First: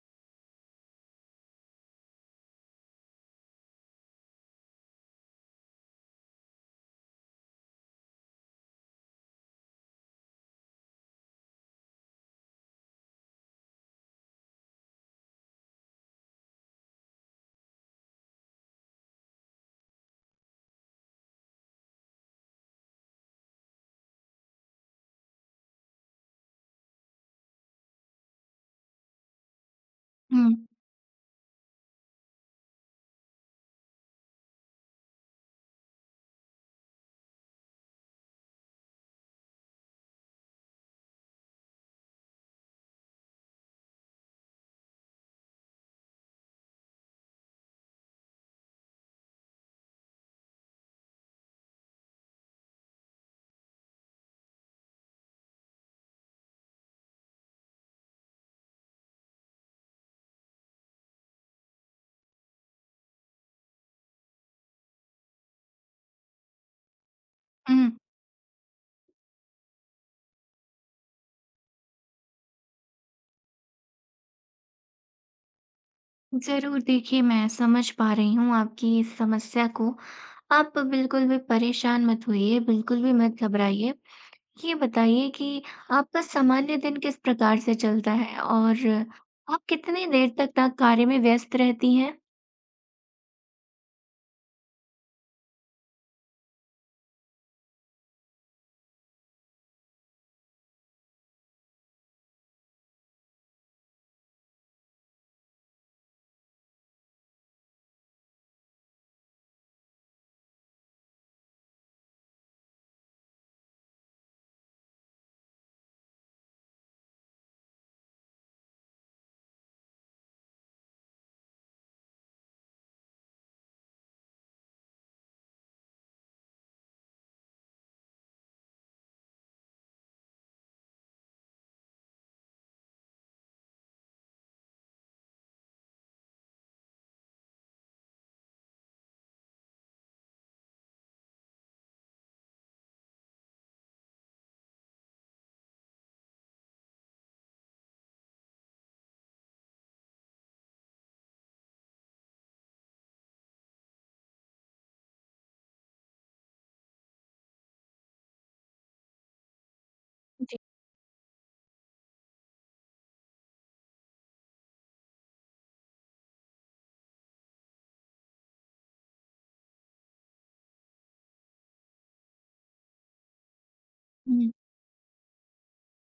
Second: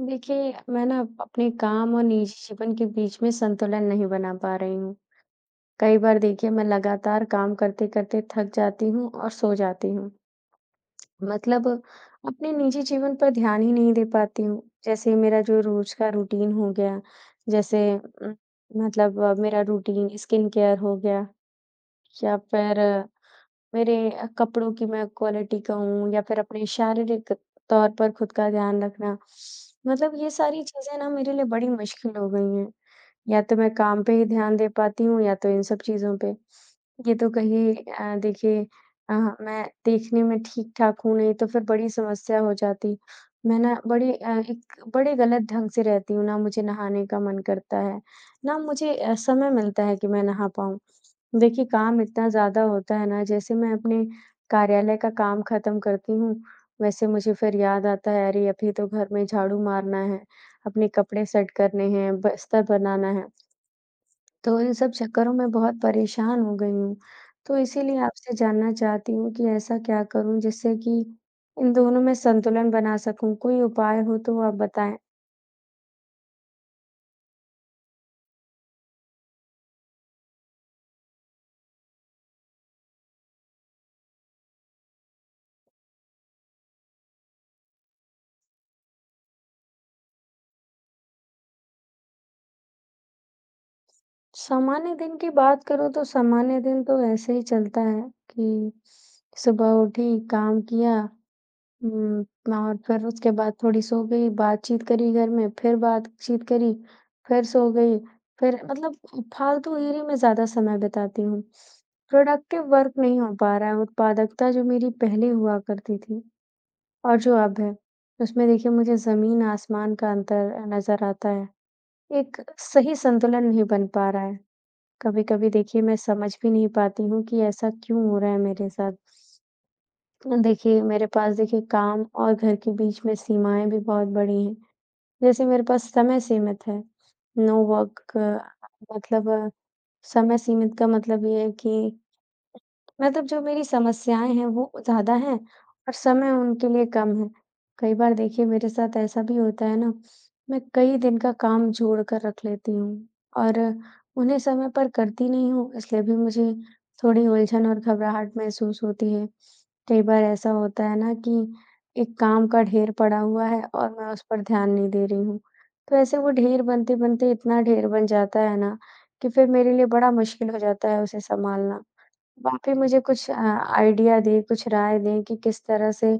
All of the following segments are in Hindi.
देखिए, मैं ना अपने काम और निजी जीवन के बीच में संतुलन नहीं बना पा रही हूँ। कई बार देखिए मैं लगातार काम करते-करते थक जाती हूँ और सो जाती हूँ। मतलब अपने निजी जीवन पर ध्यान ही नहीं दे पाती हूँ। जैसे मेरा जो रोज़ का रूटीन हो गया, जैसे मतलब मेरा रूटीन स्किन केयर हो गया या फिर मेरे कपड़ों की मैं क्वालिटी कहूँ या फिर अपने शारीरिक तौर पर खुद का ध्यान रखना, मतलब ये हुँ, सारी चीज़ें ना मेरे लिए बड़ी मुश्किल हो गई हैं। या तो मैं काम पे ही ध्यान दे पाती हूँ या तो इन सब चीज़ों पे। ये तो कहीं देखिए अ, मैं देखने में ठीक-ठाक हूँ, नहीं तो फिर बड़ी समस्या हो जाती। मैं ना बड़ी एक बड़े गलत ढंग से रहती हूँ, ना मुझे नहाने का मन करता है, ना मुझे समय मिलता है कि मैं नहा पाऊँ। देखिए काम इतना ज़्यादा होता है ना, जैसे मैं अपने कार्यालय का काम ख़त्म करती हूँ, वैसे मुझे फिर याद आता है, अरे! अभी तो घर में झाड़ू मारना है, अपने कपड़े सेट करने हैं, बिस्तर बनाना है। तो इन सब चक्करों में बहुत परेशान हो गई हूँ। तो हुँ। इसीलिए आपसे जानना चाहती हूँ कि ऐसा क्या करूँ जिससे कि इन दोनों में संतुलन बना सकूँ? कोई उपाय हो तो आप बताएँ। ज़रूर देखिए, मैं समझ पा रही हूँ आपकी इस समस्या को। आप बिल्कुल भी परेशान मत होइए, बिल्कुल भी मत घबराइए। ये बताइए कि आपका सामान्य दिन किस प्रकार से चलता है और आप कितनी देर तक ना कार्य में व्यस्त रहती हैं? सामान्य दिन की बात करूँ तो सामान्य दिन तो ऐसे ही चलता है कि सुबह उठी, काम किया हुँ, ना और फिर उसके बाद थोड़ी सो गई, बातचीत करी घर में, फिर बातचीत करी, फिर सो गई, फिर मतलब फालतू इन्हीं में ज़्यादा समय बिताती हूँ। प्रोडक्टिव वर्क नहीं हो पा रहा है, उत्पादकता जो मेरी पहले हुआ करती थी और जो अब है, उसमें देखिए मुझे ज़मीन-आसमान का अंतर नज़र आता है। एक सही संतुलन नहीं बन पा रहा है। कभी-कभी देखिए मैं समझ भी नहीं पाती हूँ कि ऐसा क्यों हो रहा है मेरे साथ। देखिए, मेरे पास देखिए काम और घर के बीच में सीमाएँ भी बहुत बड़ी हैं। जैसे मेरे पास समय सीमित है, नो वर्क मतलब समय सीमित का मतलब ये है कि मतलब जो मेरी समस्याएँ हैं वो ज़्यादा हैं और समय उनके लिए कम है। कई बार देखिए मेरे साथ ऐसा भी होता है ना, मैं कई दिन का काम जोड़ कर रख लेती हूँ और उन्हें समय पर करती नहीं हूँ, इसलिए भी मुझे थोड़ी उलझन और घबराहट महसूस होती है। कई बार ऐसा होता है ना कि एक काम का ढेर पड़ा हुआ है और मैं उस पर ध्यान नहीं दे रही हूँ। तो ऐसे वो ढेर बनते-बनते इतना ढेर बन जाता है ना कि फिर मेरे लिए बड़ा मुश्किल हो जाता है उसे सँभालना। वाकई मुझे कुछ आइडिया दें, जी। कुछ राय दें कि किस तरह से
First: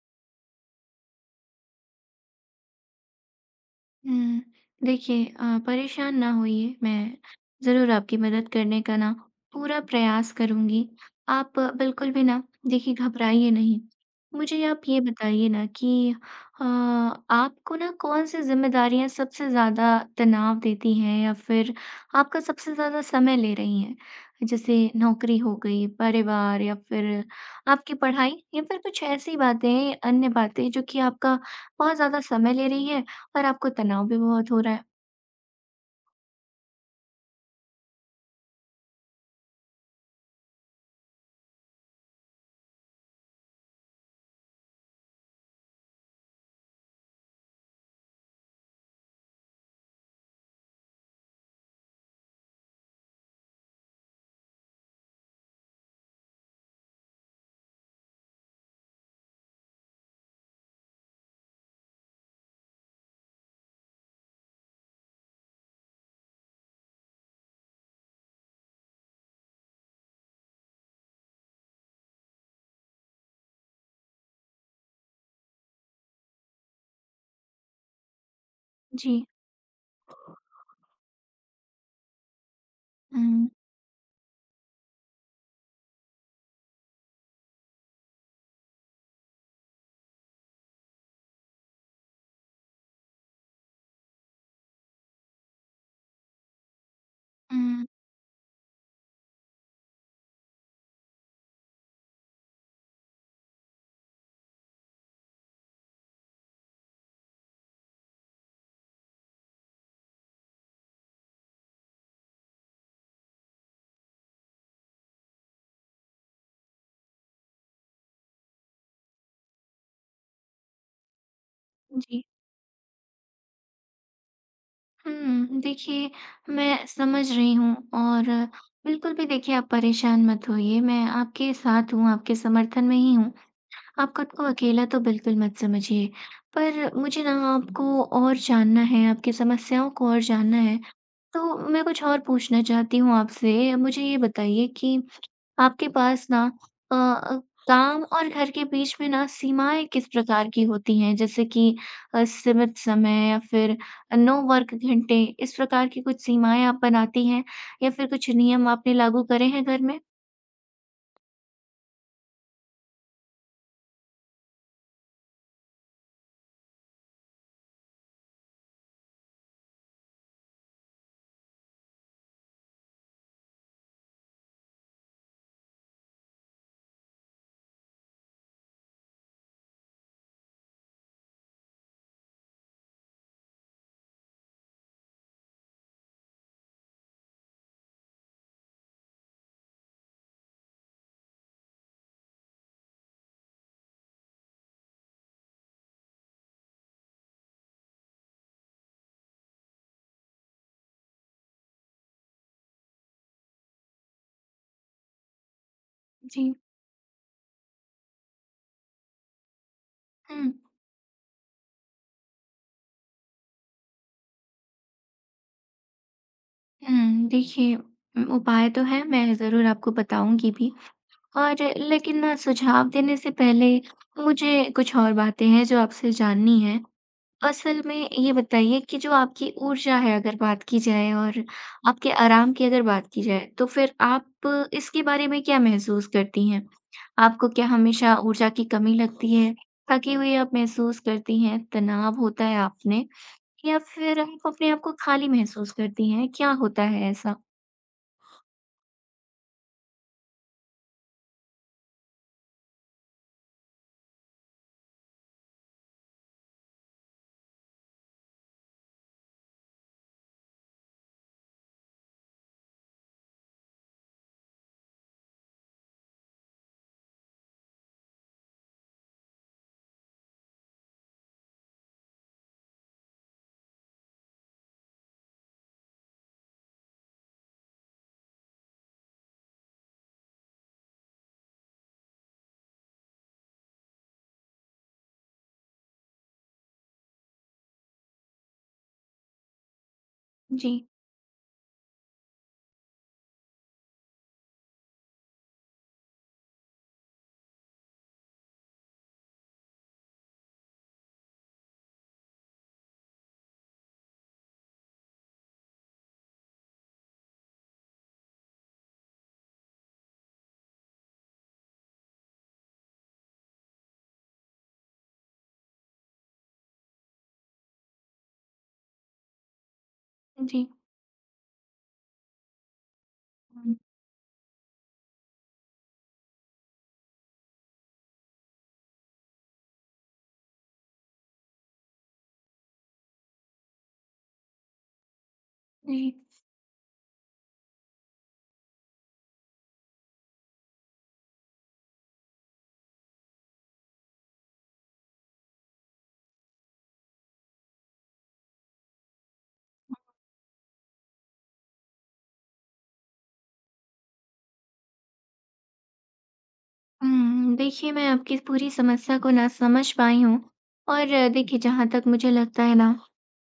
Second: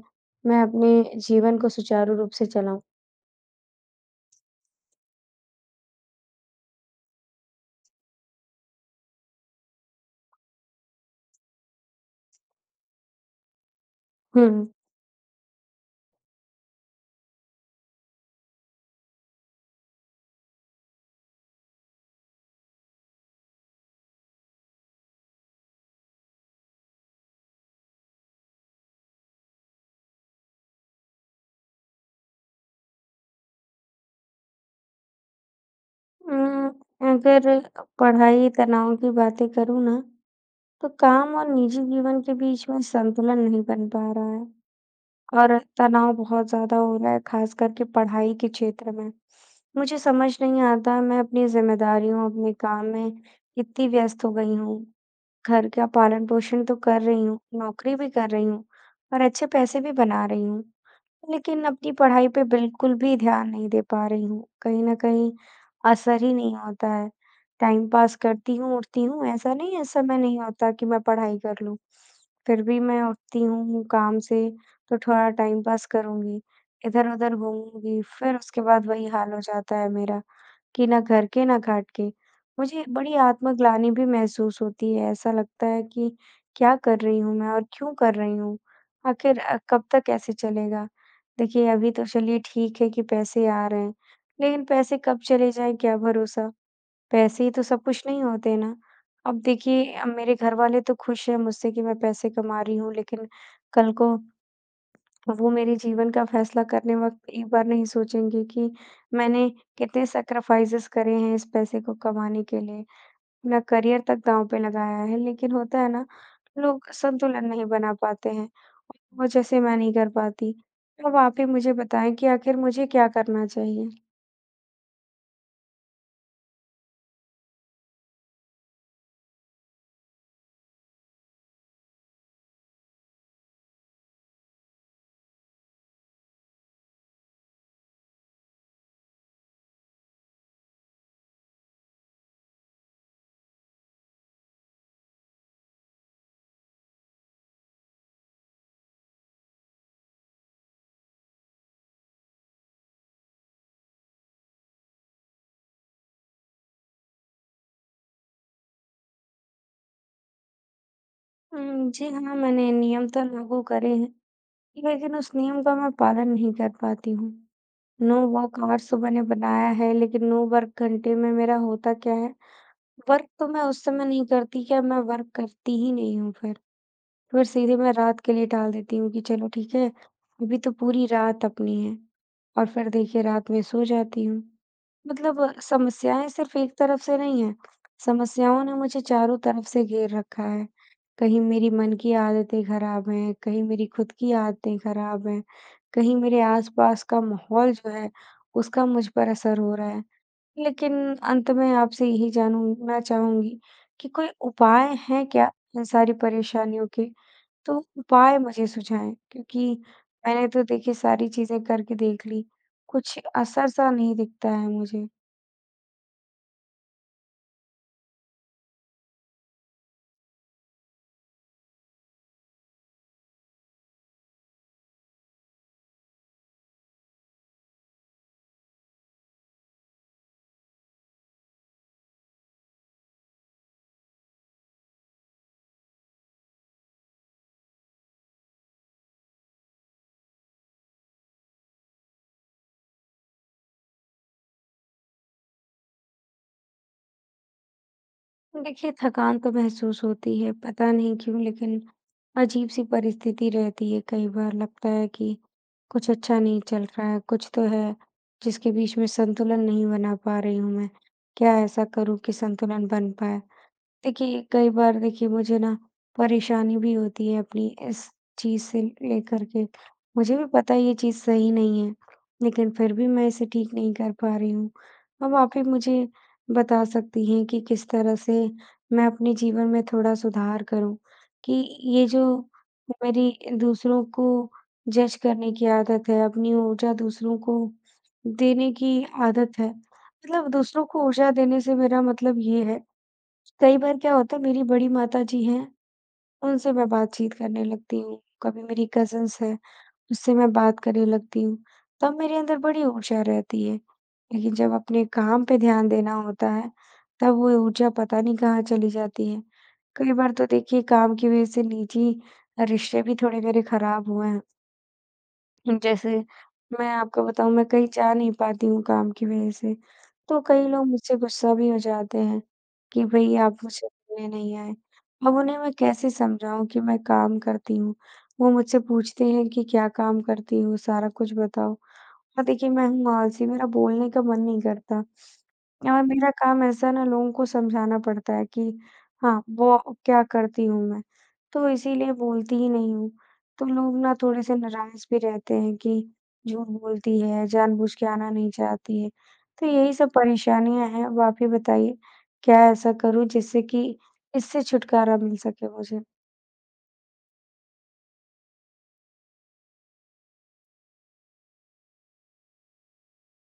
मैं अपने जीवन को सुचारू रूप से चलाऊँ। हुँ। देखिए परेशान ना होइए, मैं ज़रूर आपकी मदद करने का ना पूरा प्रयास करूँगी। आप बिल्कुल भी ना देखिए घबराइए नहीं। हुँ। मुझे आप ये बताइए ना कि आपको ना कौन-सी ज़िम्मेदारियाँ सबसे ज़्यादा तनाव देती हैं या फिर आपका सबसे ज़्यादा समय ले रही हैं? जैसे नौकरी हो गई, परिवार या फिर आपकी पढ़ाई या फिर कुछ ऐसी बातें, अन्य बातें जो कि आपका बहुत ज़्यादा समय ले रही है पर आपको तनाव भी बहुत हो रहा है। उम, अगर पढ़ाई तनाव की बातें करूँ ना, तो काम और निजी जीवन के बीच में संतुलन नहीं बन पा रहा है और तनाव बहुत ज़्यादा हो रहा है, ख़ास करके पढ़ाई के क्षेत्र में। मुझे समझ नहीं आता मैं अपनी ज़िम्मेदारियों, अपने काम में इतनी व्यस्त हो गई हूँ घर का पालन-पोषण तो कर रही हूँ, नौकरी भी कर रही हूँ और अच्छे पैसे भी बना रही हूँ। लेकिन अपनी पढ़ाई पे बिल्कुल भी ध्यान नहीं दे पा रही हूँ। कहीं न कहीं असर ही नहीं होता है। टाइम पास करती हूँ, उठती हूँ, ऐसा नहीं है समय नहीं होता कि मैं पढ़ाई कर लूँ। फिर भी मैं उठती हूँ काम से तो थोड़ा टाइम पास करूँगी, इधर-उधर घूमूँगी, फिर उसके बाद वही जी। हाल हो जाता है मेरा। कि ना घर के, ना घाट के। मुझे बड़ी हुँ, आत्मग्लानि भी महसूस होती है, ऐसा लगता है कि क्या कर रही हूँ मैं और क्यों कर रही हूँ? आखिर कब तक ऐसे चलेगा? देखिए, अभी तो चलिए ठीक है कि पैसे आ रहे हैं, लेकिन पैसे कब चले जाएँ क्या भरोसा? पैसे ही तो सब हुँ, कुछ नहीं होते ना। अब देखिए मेरे घरवाले तो खुश हैं मुझसे कि मैं पैसे कमा रही हूँ, लेकिन कल को वो मेरे जीवन का फैसला करने वक़्त एक बार नहीं सोचेंगे कि मैंने कितने सैक्रिफ़ाइसेज़ करे हैं इस पैसे को कमाने के लिए, अपना करियर तक दाँव पे लगाया है। लेकिन होता है ना, लोग संतुलन नहीं बना पाते हैं, वो जैसे मैं नहीं कर पाती। अब आप ही मुझे बताएँ जी। कि आखिर मुझे क्या करना चाहिए? हुँ, देखिए मैं समझ रही हूँ और बिल्कुल भी देखिए आप परेशान मत होइए, मैं आपके साथ हूँ, आपके समर्थन में ही हूँ। आप खुद को अकेला तो बिल्कुल मत समझिए। पर मुझे ना आपको और जानना है, आपकी समस्याओं को और जानना है, तो मैं कुछ और पूछना चाहती हूँ आपसे। मुझे ये बताइए कि आपके पास ना अ अ, काम और घर के बीच में ना सीमाएँ किस प्रकार की होती हैं? जैसे कि सीमित समय या फिर नो वर्क घंटे, इस प्रकार की कुछ सीमाएँ आप बनाती हैं या फिर कुछ नियम आपने लागू करे हैं घर में? जी हाँ, मैंने नियम तो लागू करे हैं, लेकिन उस नियम का मैं पालन नहीं कर पाती हूँ। नो वर्क आवर्स तो मैंने बनाया है, लेकिन नो वर्क घंटे में मेरा होता क्या है? वर्क तो मैं उस समय नहीं करती, क्या मैं वर्क करती ही नहीं हूँ फिर। फिर सीधे मैं रात के लिए टाल देती हूँ कि चलो ठीक है, अभी तो पूरी रात अपनी है और फिर देखिए रात में सो जाती हूँ। मतलब समस्याएँ सिर्फ़ एक तरफ से नहीं हैं, समस्याओं ने मुझे चारों तरफ से घेर रखा है। कहीं मेरी मन की आदतें खराब हैं, कहीं मेरी खुद की आदतें खराब हैं, कहीं मेरे आस-पास का माहौल जो है, उसका मुझ पर असर हो रहा है। लेकिन अंत में आपसे यही जानना चाहूँगी कि कोई उपाय हैं क्या इन सारी जी। परेशानियों के? तो उपाय मुझे सुझाएँ क्योंकि मैंने हुँ, तो देखिए सारी चीज़ें करके देख ली, कुछ असर-सा नहीं दिखता है मुझे। हुँ, देखिए उपाय तो हैं, मैं ज़रूर आपको बताऊँगी भी और लेकिन ना सुझाव देने से पहले मुझे कुछ और बातें हैं जो आपसे जाननी हैं। असल में ये बताइए कि जो आपकी ऊर्जा है अगर बात की जाए और आपके आराम की अगर बात की जाए, तो फिर आप इसके बारे में क्या महसूस करती हैं? आपको क्या हमेशा ऊर्जा की कमी लगती है? थकी हुई आप महसूस करती हैं? तनाव होता है आप में? या फिर आप अपने आप को खाली महसूस करती हैं? क्या होता है ऐसा? देखिए थकान तो महसूस होती है, पता नहीं क्यों लेकिन अजीब-सी परिस्थिति रहती है कई बार लगता है कि कुछ अच्छा नहीं चल रहा है, कुछ तो है जिसके बीच में संतुलन नहीं बना पा रही हूँ मैं। क्या ऐसा करूँ कि संतुलन बन पाए? देखिए, कई बार देखिए मुझे ना परेशानी भी होती है अपनी इस चीज़ से लेकर के। मुझे भी पता है ये चीज़ सही नहीं है, लेकिन फिर भी मैं इसे ठीक नहीं कर पा रही हूँ। अब आप ही मुझे बता सकती हैं कि किस तरह से मैं अपने जीवन में थोड़ा सुधार करूँ कि ये जो मेरी दूसरों को जज करने की आदत है, अपनी ऊर्जा दूसरों को देने की आदत है। मतलब जी, दूसरों को ऊर्जा देने से मेरा मतलब ये है कई बार क्या होता है मेरी बड़ी माताजी हैं, उनसे मैं बातचीत करने लगती हूँ, कभी मेरी कज़िन्स हैं, उससे मैं बात करने लगती हूँ, तब मेरे अंदर बड़ी ऊर्जा रहती है। लेकिन जब अपने काम पे ध्यान देना होता है, तब वो ऊर्जा पता नहीं कहाँ चली जाती है। कई बार तो देखिए काम की वज़ह से निजी रिश्ते भी थोड़े मेरे खराब हुए हैं। जैसे मैं आपको बताऊँ मैं कहीं जा नहीं पाती हूँ काम की वज़ह से, तो जी। कई लोग मुझसे गुस्सा भी हो जाते हैं कि भई आप हुँ। मुझसे मिलने नहीं आए। अब उन्हें मैं कैसे समझाऊँ कि मैं काम करती हूँ? वो मुझसे पूछते हैं कि क्या काम करती हो? सारा कुछ बताओ। और देखिए मैं हूँ आलसी, मेरा बोलने का मन नहीं करता। जी। और मेरा काम ऐसा है ना लोगों को समझाना पड़ता है कि हाँ, वो क्या करती हूँ मैं, तो इसीलिए बोलती ही नहीं हूँ। तो लोग ना थोड़े से नाराज़ भी रहते हैं कि झूठ बोलती है, जानबूझ के आना नहीं चाहती है। तो यही सब परेशानियाँ हैं, अब आप ही बताइए क्या ऐसा करूँ जिससे कि इससे छुटकारा मिल सके मुझे? हुँ, देखिए मैं आपकी इस पूरी समस्या को ना समझ पाई हूँ और देखिए जहाँ तक मुझे लगता है ना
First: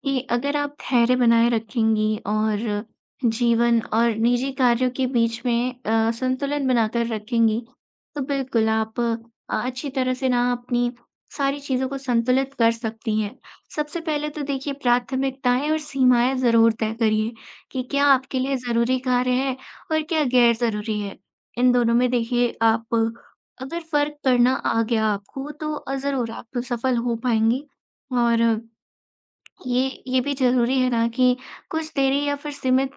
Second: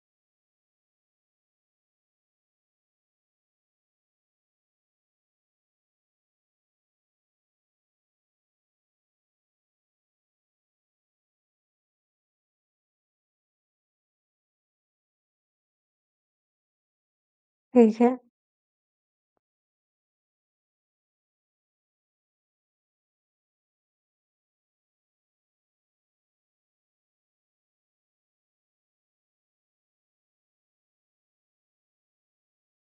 कि अगर आप धैर्य बनाए रखेंगी और जीवन और निजी कार्यों के बीच में संतुलन बनाकर रखेंगी, तो बिल्कुल आप अच्छी तरह से ना अपनी सारी चीज़ों को संतुलित कर सकती हैं। सबसे पहले तो देखिए प्राथमिकताएँ और सीमाएँ ज़रूर तय करिए कि ठीक क्या है। आपके लिए ज़रूरी कार्य है और क्या गैर ज़रूरी है। इन दोनों में देखिए आप अगर फ़र्क करना आ गया आपको तो ज़रूर आप तो सफल हो पाएँगी और ये ये भी ज़रूरी है ना कि कुछ देरी या फिर सीमित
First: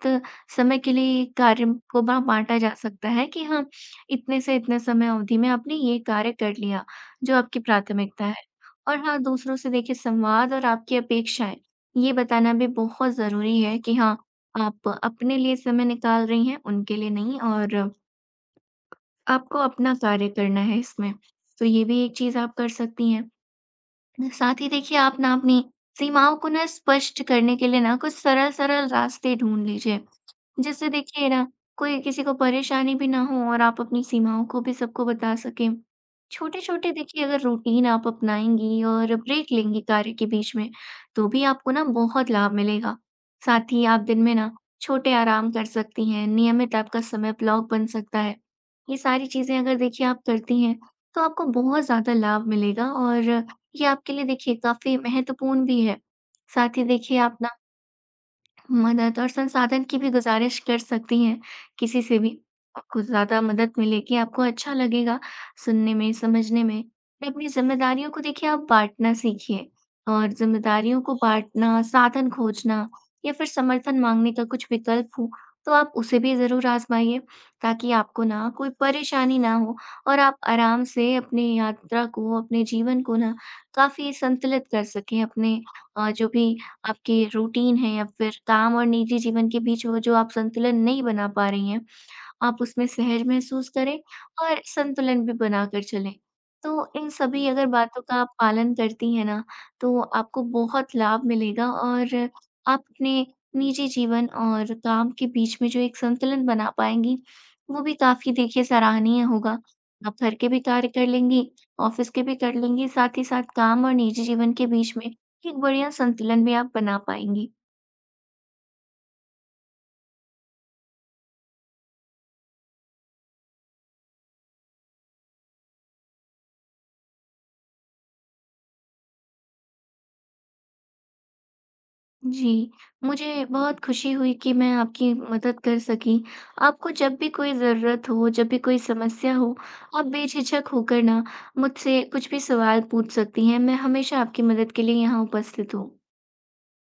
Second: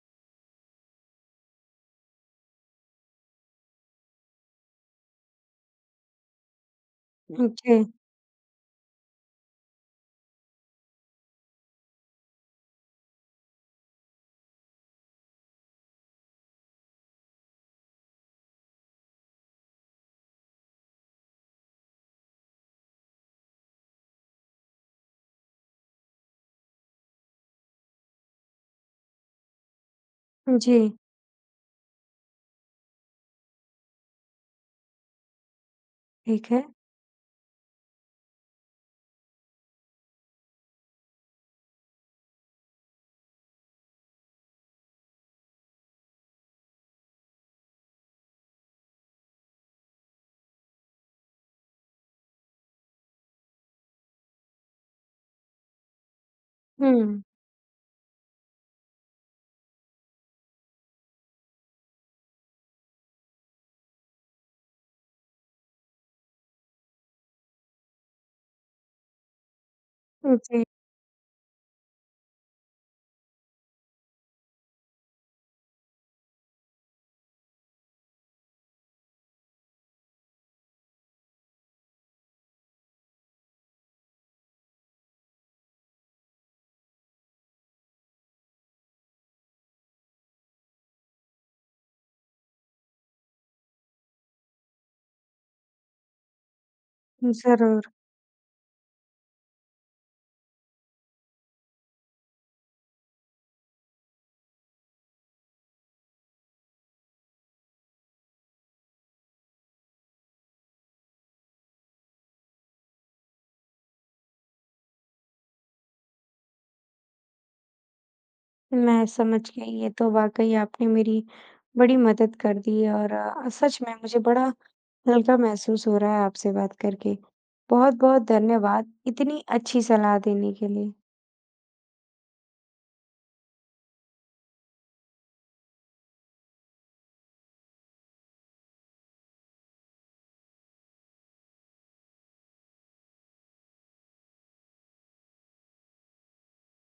समय के लिए कार्य को बा बाँटा जा सकता है कि हाँ, इतने से इतने समय अवधि में आपने ये कार्य कर लिया, जो आपकी जी, प्राथमिकता है। और हाँ, दूसरों से देखिए संवाद और आपकी अपेक्षाएँ, ये बताना भी बहुत ज़रूरी है कि हाँ, आप अपने लिए समय निकाल रही हैं, उनके लिए नहीं और आपको अपना कार्य करना है इसमें, तो ये भी एक चीज़ आप कर सकती हैं। साथ ही देखिए आप ना अपनी सीमाओं को ना स्पष्ट करने के लिए ना कुछ सरल-सरल रास्ते ढूँढ लीजिए। जी, जिससे देखिए ना कोई किसी को परेशानी भी ना हो और आप अपनी सीमाओं को भी सबको बता सकें। ठीक है। छोटे-छोटे देखिए अगर रूटीन आप अपनाएँगी और ब्रेक लेंगी कार्य के बीच में, तो भी आपको ना बहुत लाभ मिलेगा। साथ ही आप दिन में ना छोटे आराम कर सकती हैं, नियमित आपका समय ब्लॉक बन सकता है। ये सारी चीज़ें अगर देखिए आप करती हैं, तो आपको बहुत ज़्यादा लाभ मिलेगा और ये आपके लिए देखिए काफ़ी महत्वपूर्ण भी है। साथ ही देखिए हुँ, आप मदद और संसाधन की भी गुज़ारिश कर सकती हैं, किसी से भी। आपको ज़्यादा मदद मिलेगी, आपको अच्छा लगेगा सुनने में, समझने में। और अपनी ज़िम्मेदारियों को देखिए आप बाँटना सीखिए और जी, ज़िम्मेदारियों को बाँटना, साधन खोजना या फिर समर्थन माँगने का कुछ विकल्प हो, तो आप उसे भी ज़रूर आज़माइए, ताकि आपको ना कोई परेशानी ना हो और आप आराम से अपनी यात्रा को, अपने जीवन को ना काफ़ी संतुलित कर सकें, अपने जो भी आपकी रूटीन है या फिर काम और निजी जीवन के बीच वो जो आप संतुलन नहीं बना पा रही हैं, आप उसमें सहज महसूस करें और संतुलन भी बनाकर चलें। तो इन सभी अगर ज़रूर। बातों का आप पालन करती हैं ना, तो आपको बहुत लाभ मिलेगा और आप अपने निजी जीवन और काम के बीच में जो एक संतुलन बना पाएँगी, वो भी काफ़ी देखिए सराहनीय होगा। आप घर के भी कार्य कर लेंगी, ऑफ़िस के भी कर लेंगी, साथ ही साथ काम और निजी जीवन के बीच में एक बढ़िया संतुलन भी आप बना पाएँगी। मैं समझ गई, ये तो वाक़ई आपने मेरी बड़ी मदद कर दी और सच में मुझे बड़ा हल्का महसूस हो रहा है आपसे बात करके। बहुत-बहुत धन्यवाद इतनी अच्छी सलाह देने के लिए। जी, मुझे बहुत खुशी हुई कि मैं आपकी मदद कर सकी। आपको जब भी कोई ज़रूरत हो, जब भी कोई समस्या हो, आप बेझिझक होकर ना मुझसे कुछ भी सवाल पूछ सकती हैं। मैं हमेशा आपकी मदद के लिए यहाँ उपस्थित हूँ।